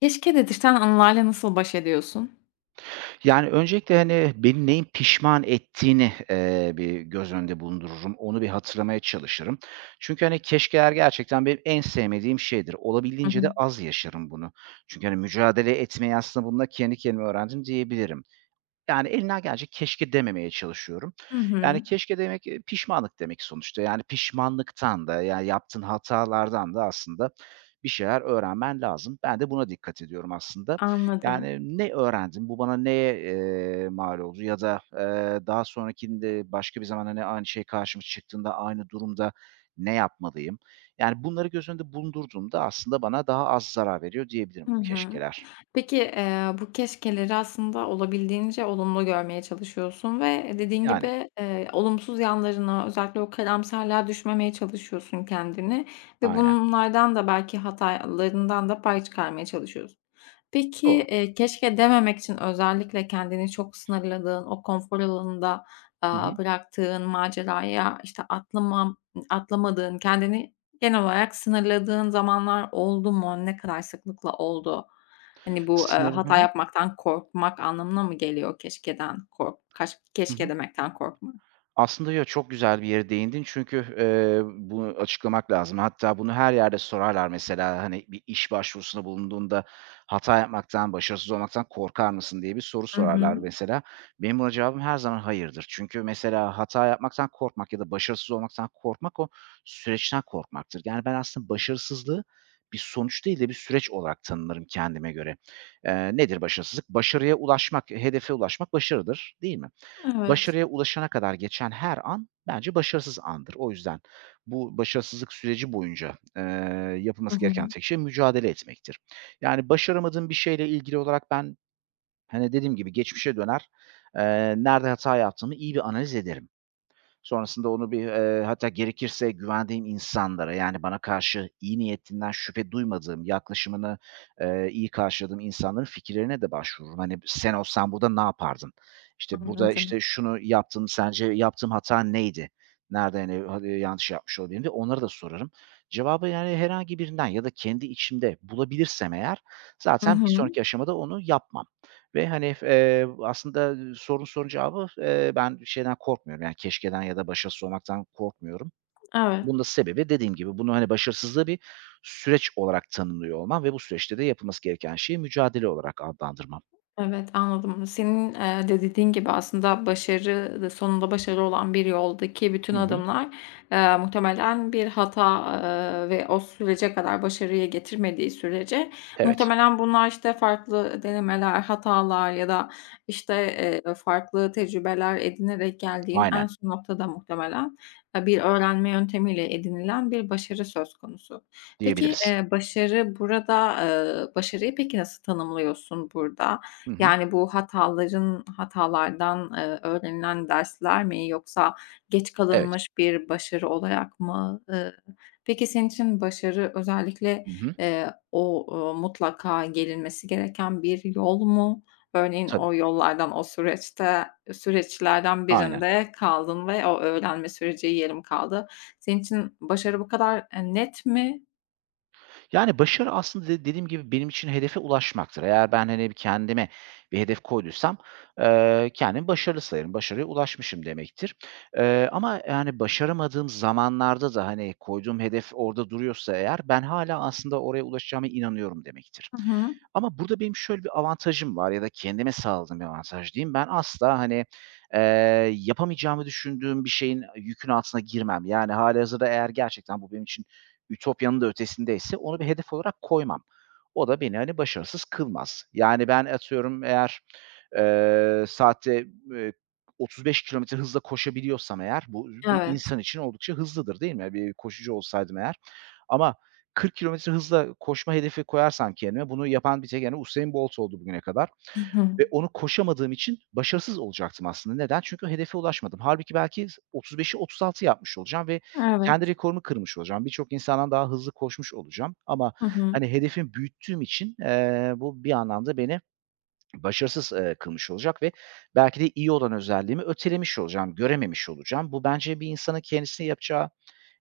Keşke dedirten anlarla nasıl baş ediyorsun? Yani, öncelikle, hani, beni neyin pişman ettiğini, eee, bir göz önünde bulundururum, onu bir hatırlamaya çalışırım. Çünkü, hani, keşkeler gerçekten benim en sevmediğim şeydir. Hı Olabildiğince hı. de az yaşarım bunu. Çünkü, hani, mücadele etmeyi aslında bununla kendi kendime öğrendim diyebilirim. Yani, elimden geldiğince keşke dememeye çalışıyorum. Hı Yani, hı. keşke demek, eee, pişmanlık demek sonuçta, yani, pişmanlıktan da, yani, yaptığın hatalardan da aslında bir şeyler öğrenmen lazım. Ben de buna dikkat ediyorum aslında. Anladım. Yani, ne öğrendim, bu bana neye, eee, mal oldu ya da, eee, daha sonrakinde başka bir zamanda ne aynı şey karşımıza çıktığında aynı durumda ne yapmalıyım? Yani, bunları göz önünde bulundurduğumda aslında bana daha az zarar veriyor diyebilirim Hı bu hı. keşkeler. Peki, eee, bu keşkeleri aslında olabildiğince olumlu görmeye çalışıyorsun ve dediğin Yani. gibi, eee, olumsuz yanlarına özellikle o karamsarlığa düşmemeye çalışıyorsun kendini ve Aynen. bunlardan da belki hatalarından da pay çıkarmaya çalışıyorsun. Peki, Doğru. eee, keşke dememek için özellikle kendini çok sınırladığın, o konfor alanında, Hı aaa, hı. bıraktığın maceraya, işte, atlıma atlamadığın, kendini genel olarak sınırladığın zamanlar oldu mu, ne kadar sıklıkla oldu? Hani, bu, eee, Sınırım. Hı hata hı. yapmaktan korkmak anlamına mı geliyor keşkeden kork kaş Hı keşke hı. demekten korkmak? Aslında, ya, çok güzel bir yere değindin çünkü, eee, bunu açıklamak lazım. Hatta bunu her yerde sorarlar mesela, hani, bir iş başvurusunda bulunduğunda hata yapmaktan, başarısız olmaktan korkar mısın diye bir soru Hı sorarlar hı. mesela. Benim buna cevabım her zaman hayırdır çünkü mesela hata yapmaktan korkmak ya da başarısız olmaktan korkmak o süreçten korkmaktır. Yani, ben aslında başarısızlığı bir sonuç değil de bir süreç olarak tanırım kendime göre. Eee, nedir başarısızlık? Başarıya ulaşmak, hedefe ulaşmak başarıdır, değil mi? Evet. Başarıya ulaşana kadar geçen her an bence başarısız andır. O yüzden bu başarısızlık süreci boyunca, eee, Hı yapılması gereken hı. tek şey mücadele etmektir. Yani, başaramadığım bir şeyle ilgili olarak ben, hani, dediğim gibi geçmişe döner, eee, nerede hata yaptığımı iyi bir analiz ederim. Sonrasında onu bir, eee, hatta gerekirse güvendiğim insanlara, yani, bana karşı iyi niyetinden şüphe duymadığım, yaklaşımını, eee, iyi karşıladığım insanların fikirlerine de başvururum. Hani, sen olsan burada ne yapardın? İşte, burada, Anladım. işte, şunu yaptın, sence yaptığım hata neydi? Nerede, hani, yanlış yapmış olabilirim diye, onları da sorarım. Cevabı, yani, herhangi birinden ya da kendi içimde bulabilirsem eğer Hı zaten bir hı. sonraki aşamada onu yapmam ve, hani, eee, aslında sorduğun sorunun cevabı, eee, ben şeyden korkmuyorum, yani, keşkeden ya da başarısız olmaktan korkmuyorum. Evet. Bunun da sebebi dediğim gibi bunu hani başarısızlığı bir süreç olarak tanımlıyor olmam ve bu süreçte de yapılması gereken şeyi mücadele olarak adlandırmam. Evet, anladım. Senin, eee, de dediğin gibi aslında başarı da sonunda başarı olan bir yoldaki bütün Hı hı. adımlar, eee, muhtemelen bir hata, eee, ve o sürece kadar başarıyı getirmediği sürece Evet. muhtemelen bunlar işte farklı ı denemeler, hatalar ya da, işte, eee, farklı tecrübeler edinerek geldiğin en Aynen. son noktada muhtemelen, eee, bir öğrenme yöntemiyle edinilen bir başarı söz konusu. Peki, Diyebiliriz. eee, başarı burada, eee, başarıyı peki nasıl tanımlıyorsun burada? Hı hı. Yani bu hataların hatalardan, eee, öğrenilen dersler mi yoksa geç Evet. kalınmış bir başarı olarak mı? Iıı, peki, senin için başarı özellikle, Hı hı. eee, o, ııı, mutlaka gelinmesi gereken bir yol mu? Örneğin Tabii. o yollardan, o süreçte süreçlerden Aynen. birinde kaldın ve o öğrenme süreci yarım kaldı. Senin için başarı bu kadar, eee, net mi? Yani başarı aslında de dediğim gibi benim için hedefe ulaşmaktır. Eğer ben, hani, kendime bir hedef koyduysam, eee, kendimi başarılı sayarım, başarıya ulaşmışım demektir. Eee, ama yani, başaramadığım zamanlarda da hani, koyduğum hedef orada duruyorsa eğer ben hâlâ aslında oraya ulaşacağıma inanıyorum demektir. Hı hı. Ama burada benim şöyle bir avantajım var ya da kendime sağladığım bir avantaj diyeyim. Ben asla, hani, eee, yapamayacağımı düşündüğüm bir şeyin, yükün altına girmem. Yani, hâlihazırda eğer gerçekten bu benim için ütopyanın da ötesindeyse onu bir hedef olarak koymam. O da beni, hani, başarısız kılmaz. Yani ben atıyorum eğer, eee saatte b eee, 35 kilometre hızla koşabiliyorsam eğer, bu [unintelligible] bir Evet. insan için oldukça hızlıdır, değil mi? Bir koşucu olsaydım eğer. Ama 40 kilometre hızla koşma hedefi koyarsam kendime bunu yapan bir tek, hani, Usain Bolt oldu bugüne kadar. Hı Ve hı. onu koşamadığım için başarısız olacaktım aslında. Neden? Çünkü hedefe ulaşmadım. Halbuki belki 35'i, 36'yı, yapmış olacağım ve kendi Evet. rekorumu kırmış olacağım. Birçok insandan daha hızlı koşmuş olacağım ama Hı hı. hani, hedefi büyüttüğüm için, eee, bu bir anlamda beni başarısız, eee, kılmış olacak ve belki de iyi olan özelliğimi ötelemiş olacağım, görememiş olacağım. Bu bence bir insanın kendisine yapacağı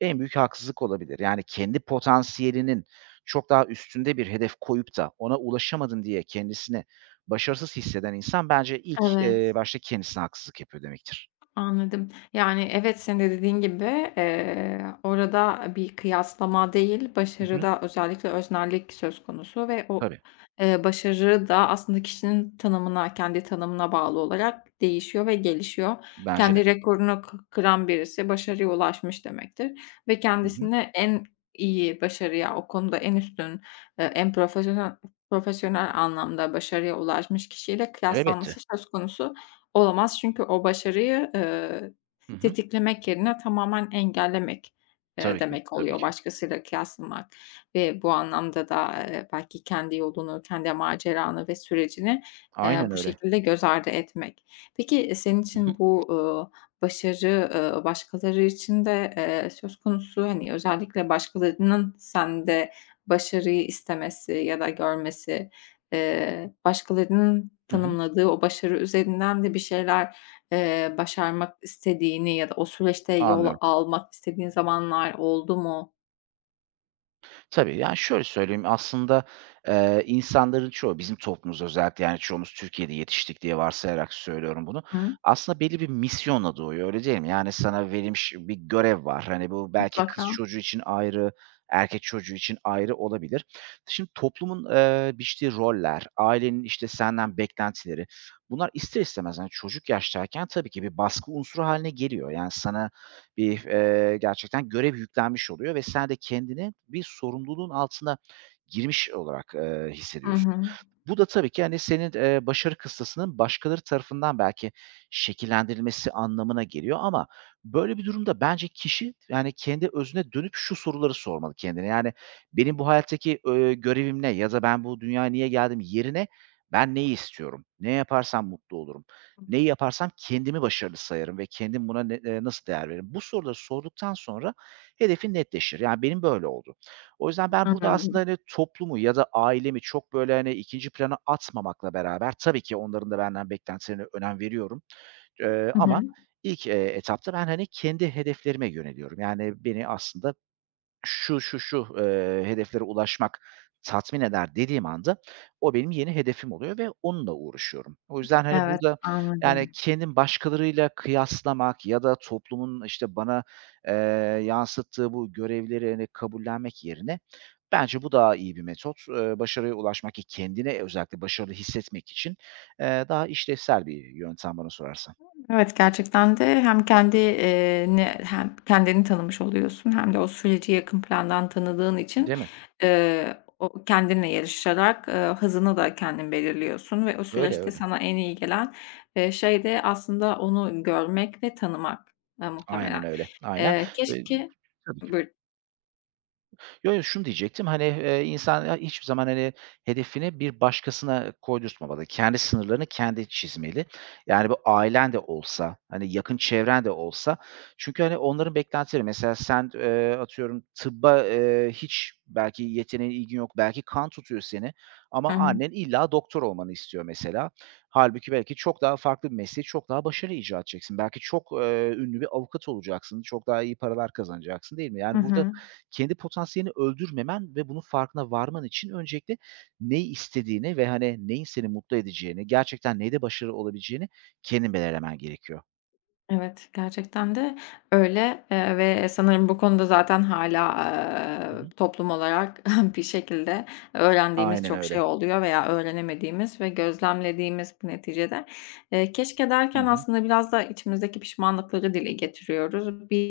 en büyük haksızlık olabilir. Yani, kendi potansiyelinin çok daha üstünde bir hedef koyup da ona ulaşamadım diye kendisini başarısız hisseden insan bence ilk, Evet. eee, başta kendisine haksızlık yapıyor demektir. Anladım, yani, evet senin de dediğin gibi, eee, orada bir kıyaslama değil, Hı hı. başarıda özellikle öznellik söz konusu ve o, Tabii. eee, başarı da aslında kişinin tanımına, kendi tanımına bağlı olarak değişiyor ve gelişiyor. Bence de. Kendi rekorunu kı kıran birisi başarıya ulaşmış demektir. Ve Hı hı. kendisini en iyi başarıya, o konuda en üstün, eee, en profesyonel profesyonel anlamda başarıya ulaşmış kişiyle Elbette. kıyaslanması söz konusu olamaz. Çünkü o başarıyı, eee, Hı hı. tetiklemek yerine tamamen engellemek, eee, Tabii ki, demek tabii oluyor ki. başkasıyla kıyaslamak ve bu anlamda da, eee, belki kendi yolunu, kendi maceranı ve sürecini, eee, Aynen bu öyle. şekilde göz ardı etmek. Peki senin Hı hı. için bu, ııı, başarı, ııı, başkaları için de, eee, söz konusu, hani, özellikle başkalarının sende başarıyı istemesi ya da görmesi, eee, başkalarının Hı hı. tanımladığı o başarı üzerinden de bir şeyler, eee, başarmak istediğini ya da o süreçte yol Anlıyorum. almak istediğin zamanlar oldu mu? Tabii, yani, şöyle söyleyeyim, aslında, eee, insanların çoğu, bizim toplumuz özellikle, yani, çoğumuz Türkiye'de yetiştik diye varsayarak söylüyorum bunu, Hıı. aslında belli bir misyonla doğuyor, öyle değil mi? Yani, sana verilmiş bir görev var. Hani, bu belki kız Mutlaka. çocuğu için ayrı, erkek çocuğu için ayrı olabilir. Şimdi toplumun, ııı, biçtiği roller, ailenin işte senden beklentileri, bunlar ister istemez, hani, çocuk yaştayken, tabii ki bir baskı unsuru hâline geliyor. Yani, sana bir, eee, gerçekten görev yüklenmiş oluyor ve sen de kendini bir sorumluluğun altına girmiş olarak, ııı, Hı hissediyorsun. hı. Bu da tabii ki, hani, senin, eee, başarı kıstasının başkaları tarafından belki şekillendirilmesi anlamına geliyor ama böyle bir durumda bence kişi, yani, kendi özüne dönüp şu soruları sormalı kendine. Yani, "Benim bu hayattaki, ııı, görevim ne ya da ben bu dünyaya niye geldim?" yerine "Ben neyi istiyorum, ne yaparsam mutlu olurum, Hı. neyi yaparsam kendimi başarılı sayarım ve kendim buna ne eee, nasıl değer veririm?" Bu soruları sorduktan sonra hedefin netleşir. Yani, benim böyle oldu. O yüzden ben burada aslında, [unintelligible] hani, toplumu ya da ailemi çok böyle hani ikinci plana atmamakla beraber tabii ki onların da benden beklentilerine önem veriyorum, eee, Hı ama hı. ilk, eee, etapta ben, hani, kendi hedeflerime yöneliyorum. Yani, beni aslında şu, şu, şu, eee, hedeflere ulaşmak tatmin eder dediğim anda o benim yeni hedefim oluyor ve onunla uğraşıyorum. O yüzden hani Evet, burada, yani, anladım. kendimi başkalarıyla kıyaslamak ya da toplumun işte bana, eee, yansıttığı bu görevleri, hani, kabullenmek yerine bence bu daha iyi bir metot. Iıı, başarıya ulaşmak, ki kendini özellikle başarılı hissetmek için, eee, daha işlevsel bir yöntem bana sorarsan. Evet, gerçekten de hem kendi iii ni hem kendini tanımış oluyorsun hem de o süreci yakın plandan tanıdığın için, Değil mi? ııı, o kendinle yarışarak, ııı, hızını da kendin belirliyorsun ve o Öyle, süreçte öyle. sana en iyi gelen, iii, şey de aslında onu görmek ve tanımak, ııı, Aynen muhtemelen. öyle, aynen. Eee, Iıı, keşke tabii ki. Buyurun. Yo, yo, şunu diyecektim, hani, eee, insan ha hiçbir zaman, hani, hedefini bir başkasına koydurtmamalı. Kendi sınırlarını kendi çizmeli. Yani, bu ailen de olsa, hani, yakın çevren de olsa çünkü, hani, onların beklentileri mesela sen, eee, atıyorum tıbba, eee, hiç belki yeteneğin, ilgin yok, belki kan tutuyor seni ama Hı hı. annen illa doktor olmanı istiyor mesela. Hâlbuki belki çok daha farklı bir mesleği çok daha başarıyla icra edeceksin. Belki çok, eee, ünlü bir avukat olacaksın, çok daha iyi paralar kazanacaksın, değil mi? Hı Yani burada hı. kendi potansiyelini öldürmemen ve bunun farkına varman için öncelikle ne istediğini ve, hani, neyin seni mutlu edeceğini, gerçekten neyde başarılı olabileceğini kendin belirlemen gerekiyor. Evet, gerçekten de öyle, eee, ve sanırım bu konuda zaten hâlâ, Hı ııı, hı. toplum olarak bir şekilde öğrendiğimiz Aynen çok şey öyle. oluyor veya öğrenemediğimiz ve gözlemlediğimiz neticede. Eee, "keşke" Hı derken hı. aslında biraz da içimizdeki pişmanlıkları dile getiriyoruz. Bir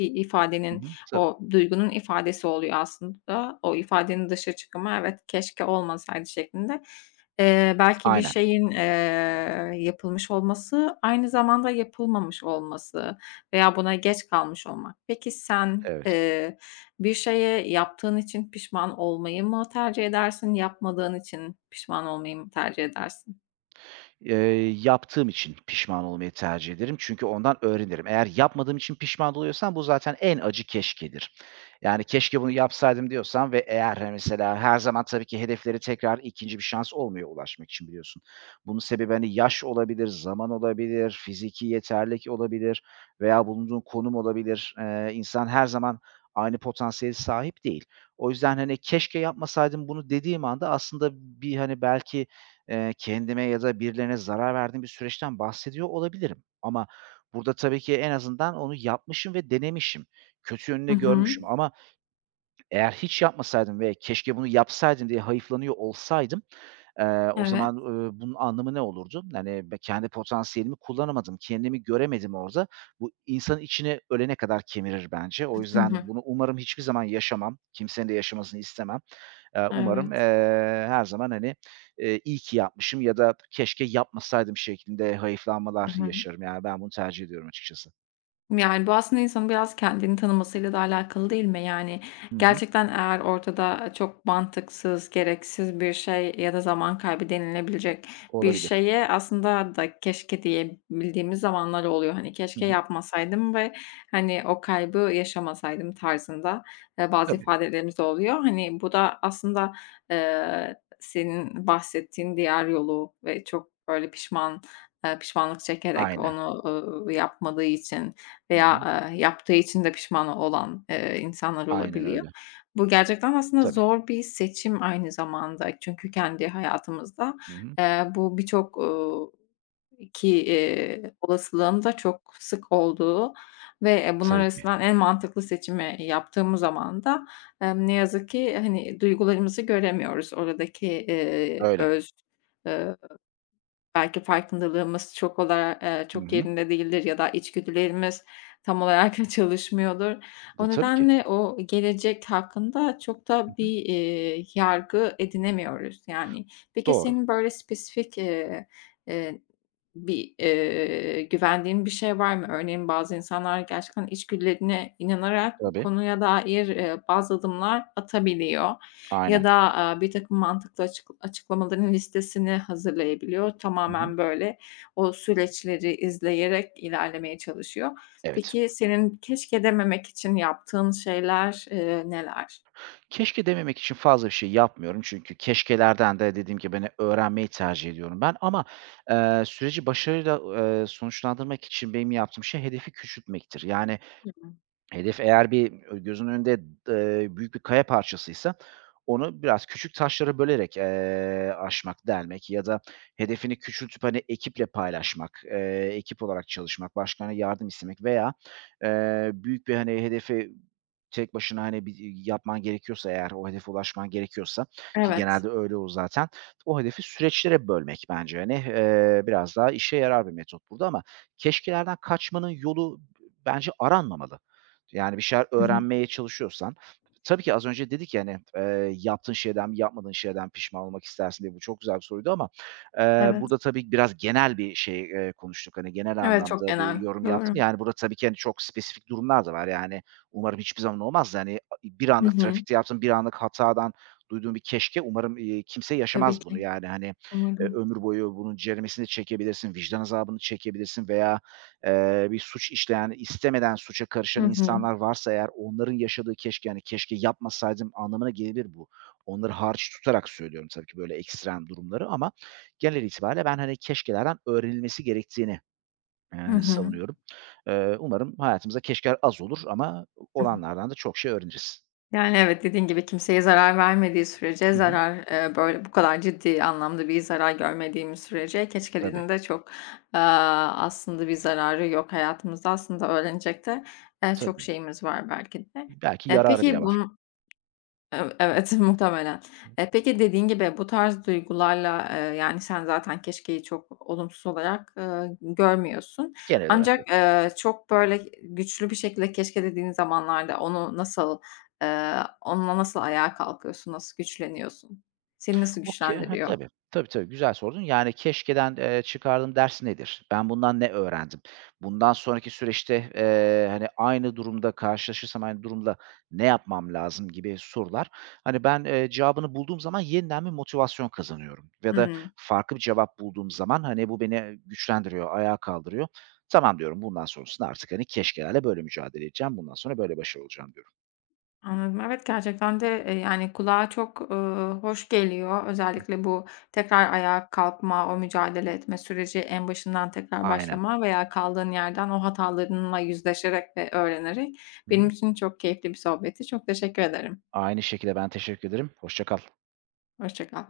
Hı ifadenin hı. Tabii. o duygunun ifadesi oluyor aslında o ifadenin dışa çıkımı, evet, "Keşke olmasaydı." şeklinde. Eee, belki bir Aynen. şeyin, eee, yapılmış olması, aynı zamanda yapılmamış olması veya buna geç kalmış olmak. Peki sen, Evet. eee, bir şeye yaptığın için pişman olmayı mı tercih edersin? Yapmadığın için pişman olmayı mı tercih edersin? Eee, yaptığım için pişman olmayı tercih ederim çünkü ondan öğrenirim. Eğer yapmadığım için pişman oluyorsam bu zaten en acı keşkedir. Yani, "Keşke bunu yapsaydım." diyorsan ve eğer mesela her zaman tabii ki hedeflere tekrar 2. bir şans olmuyor ulaşmak için biliyorsun. Bunun sebebi, hani, yaş olabilir, zaman olabilir, fiziki yeterlilik olabilir veya bulunduğun konum olabilir. Eee, insan her zaman aynı potansiyele sahip değil. O yüzden, hani, "Keşke yapmasaydım bunu." dediğim anda aslında bir, hani, belki, eee, kendime ya da birilerine zarar verdiğim bir süreçten bahsediyor olabilirim. Ama burada tabii ki en azından onu yapmışım ve denemişim. Kötü yönünü I de hı. görmüşüm. Ama eğer hiç yapmasaydım ve, "Keşke bunu yapsaydım." diye hayıflanıyor olsaydım, eee, o Evet. zaman, ııı, bunun anlamı ne olurdu? Hani, b kendi potansiyelimi kullanamadım, kendimi göremedim orada. Bu insanın içini ölene kadar kemirir bence. O Hı hı. yüzden bunu umarım hiçbir zaman yaşamam, kimsenin de yaşamasını istemem. Eee, umarım, eee, Evet. her zaman, hani, eee, iyi ki yapmışım ya da keşke yapmasaydım şeklinde Hı hayıflanmalar hı. yaşarım. Yani ben bunu tercih ediyorum açıkçası. Yani bu aslında insanın biraz kendini tanımasıyla da alâkalı değil mi? Yani Hı hı. gerçekten eğer ortada çok mantıksız, gereksiz bir şey ya da zaman kaybı denilebilecek bir Olabilir. şeye aslında da keşke diyebildiğimiz zamanlar oluyor. Hani Hı keşke hı. yapmasaydım ve hani o kaybı yaşamasaydım tarzında, eee, bazı Tabii. ifadelerimiz de oluyor. Hani bu da aslında, eee, senin bahsettiğin diğer yolu ve çok öyle pişman pişmanlık çekerek Aynen. onu, ııı, yapmadığı için Hı hı. veya yaptığı için de pişman olan, eee, insanlar Aynen olabiliyor. öyle. Bu gerçekten aslında Tabii. zor bir seçim aynı zamanda. Çünkü kendi hayatımızda, Hı hı. eee, bu birçok, uuu, ki, iii, olasılığın da çok sık olduğu ve bunlar Tabii ki. arasından en mantıklı seçimi yaptığımız zaman da ne yazık ki hani duygularımızı göremiyoruz. Oradaki, eee, Öyle. öz, eee, belki farkındalığımız çok olar eee, Hı çok hı. yerinde değildir ya da içgüdülerimiz tam olarak çalışmıyordur. D O tabii ki. nedenle o gelecek hakkında çok Hı da hı. bir, eee, yargı edinemiyoruz yani. Peki Doğru. senin böyle spesifik, eee, eee, bir, eee, güvendiğin bir şey var mı? Örneğin bazı insanlar gerçekten içgüdülerine inanarak o Tabii. konuya dair, eee, bazı adımlar atabiliyor ya Aynen. da, aaa, birtakım mantıklı açık açıklamaların listesini hazırlayabiliyor. Hı hı. Tamamen böyle o süreçleri izleyerek ilerlemeye çalışıyor. Evet. Peki senin keşke dememek için yaptığın şeyler, eee, neler? Keşke dememek için fazla bir şey yapmıyorum çünkü keşkelerden de dediğim gibi hani öğrenmeyi tercih ediyorum ben ama, eee, süreci başarıyla, eee, sonuçlandırmak için benim yaptığım şey hedefi küçültmektir. Yani Hı hı. hedef eğer bir ö gözün önünde, d eee, büyük bir kaya parçasıysa onu biraz küçük taşlara bölerek, eee, aşmak, delmek ya da hedefini küçültüp hani ekiple paylaşmak, eee, ekip olarak çalışmak, başkalarından yardım istemek veya, eee, büyük bir hani hedefi tek başına hani bir y yapman gerekiyorsa eğer, o hedefe ulaşman gerekiyorsa ki Evet. genelde öyle olur zaten, o hedefi süreçlere bölmek bence hani, eee, biraz daha işe yarar bir metot burada ama keşkelerden kaçmanın yolu d bence aranmamalı yani bir şeyler Hı hı. öğrenmeye çalışıyorsan... Tabii ki az önce dedik ya hani, eee, yaptığın şeyden mi yapmadığın şeyden mi pişman olmak istersin diye bu çok güzel bir soruydu ama, eee, Evet. burada tabii biraz genel bir şey, eee, konuştuk, hani genel Evet, çok anlamda bir genel. yorum yaptım, Doğru. yani burada tabii ki hani çok spesifik durumlar da var. Yani umarım hiçbir zaman olmaz da hani bir Hı anlık hı. trafikte yaptığın bir anlık hatadan duyduğun bir keşke umarım, eee, kimse Tabii yaşamaz bunu ki. yani hani, eee, Umarım. ömür boyu bunun ceremesini çekebilirsin, vicdan azabını çekebilirsin veya, eee, bir suç işleyen, istemeden suça Hı karışan hı. insanlar varsa eğer onların yaşadığı keşke hani keşke yapmasaydım anlamına gelebilir bu. Onları hariç tutarak söylüyorum tabii ki böyle ekstrem durumları ama genel itibârıyla ben hani keşkelerden öğrenilmesi gerektiğini, Hı eee, hı. savunuyorum. Eee, umarım hayatımızda keşkeler az olur ama Hı hı. olanlardan da çok şey öğreniriz. Yani evet, dediğin gibi kimseye zarar vermediği sürece Hı hı. zarar, eee, böyle, bu kadar ciddi anlamda bir zarar görmediğimiz sürece Tabii. keşkelerin de çok, eee, aslında bir zararı yok. Hayatımızda aslında öğrenecek de, eee, çok Tabii. şeyimiz var belki de. İ belki Eee, yararı bile peki var. bun Ev evet, muhtemelen. Hı. Eee, peki dediğin gibi bu tarz duygularla, eee, yani sen zaten keşkeyi çok olumsuz olarak, eee, görmüyorsun. Genel olarak yok. Ancak, eee, çok böyle güçlü bir şekilde keşke dediğin zamanlarda onu nasıl eee, onunla nasıl ayağa kalkıyorsun, nasıl güçleniyorsun? Seni nasıl Okay, ha güçlendiriyor? tabii. Tabii, tabii, güzel sordun. Yani keşkeden, eee, çıkardığım ders nedir? Ben bundan ne öğrendim? Bundan sonraki süreçte, eee, hani aynı durumda karşılaşırsam, aynı durumla ne yapmam lazım gibi sorular hani ben, eee, cevabını bulduğum zaman yeniden bir motivasyon kazanıyorum ya da Hıı. farklı bir cevap bulduğum zaman hani bu beni, e, güçlendiriyor, ayağa kaldırıyor. Tamam diyorum, bundan sonrasında artık hani keşkelerle böyle mücadele edeceğim, bundan sonra böyle başarılı olacağım diyorum. Anladım, evet, gerçekten de, eee, yani kulağa, ııı, çok hoş geliyor. Hımm. Özellikle bu tekrar ayağa kalkma, o mücadele etme süreci, en başından tekrar Aynen. başlama veya kaldığın yerden o hatalarınla yüzleşerek ve öğrenerek. Hı Benim hı. için çok keyifli bir sohbetti. Çok teşekkür ederim. Aynı şekilde. Ben teşekkür ederim. Hoşça kal. Hoşça kal.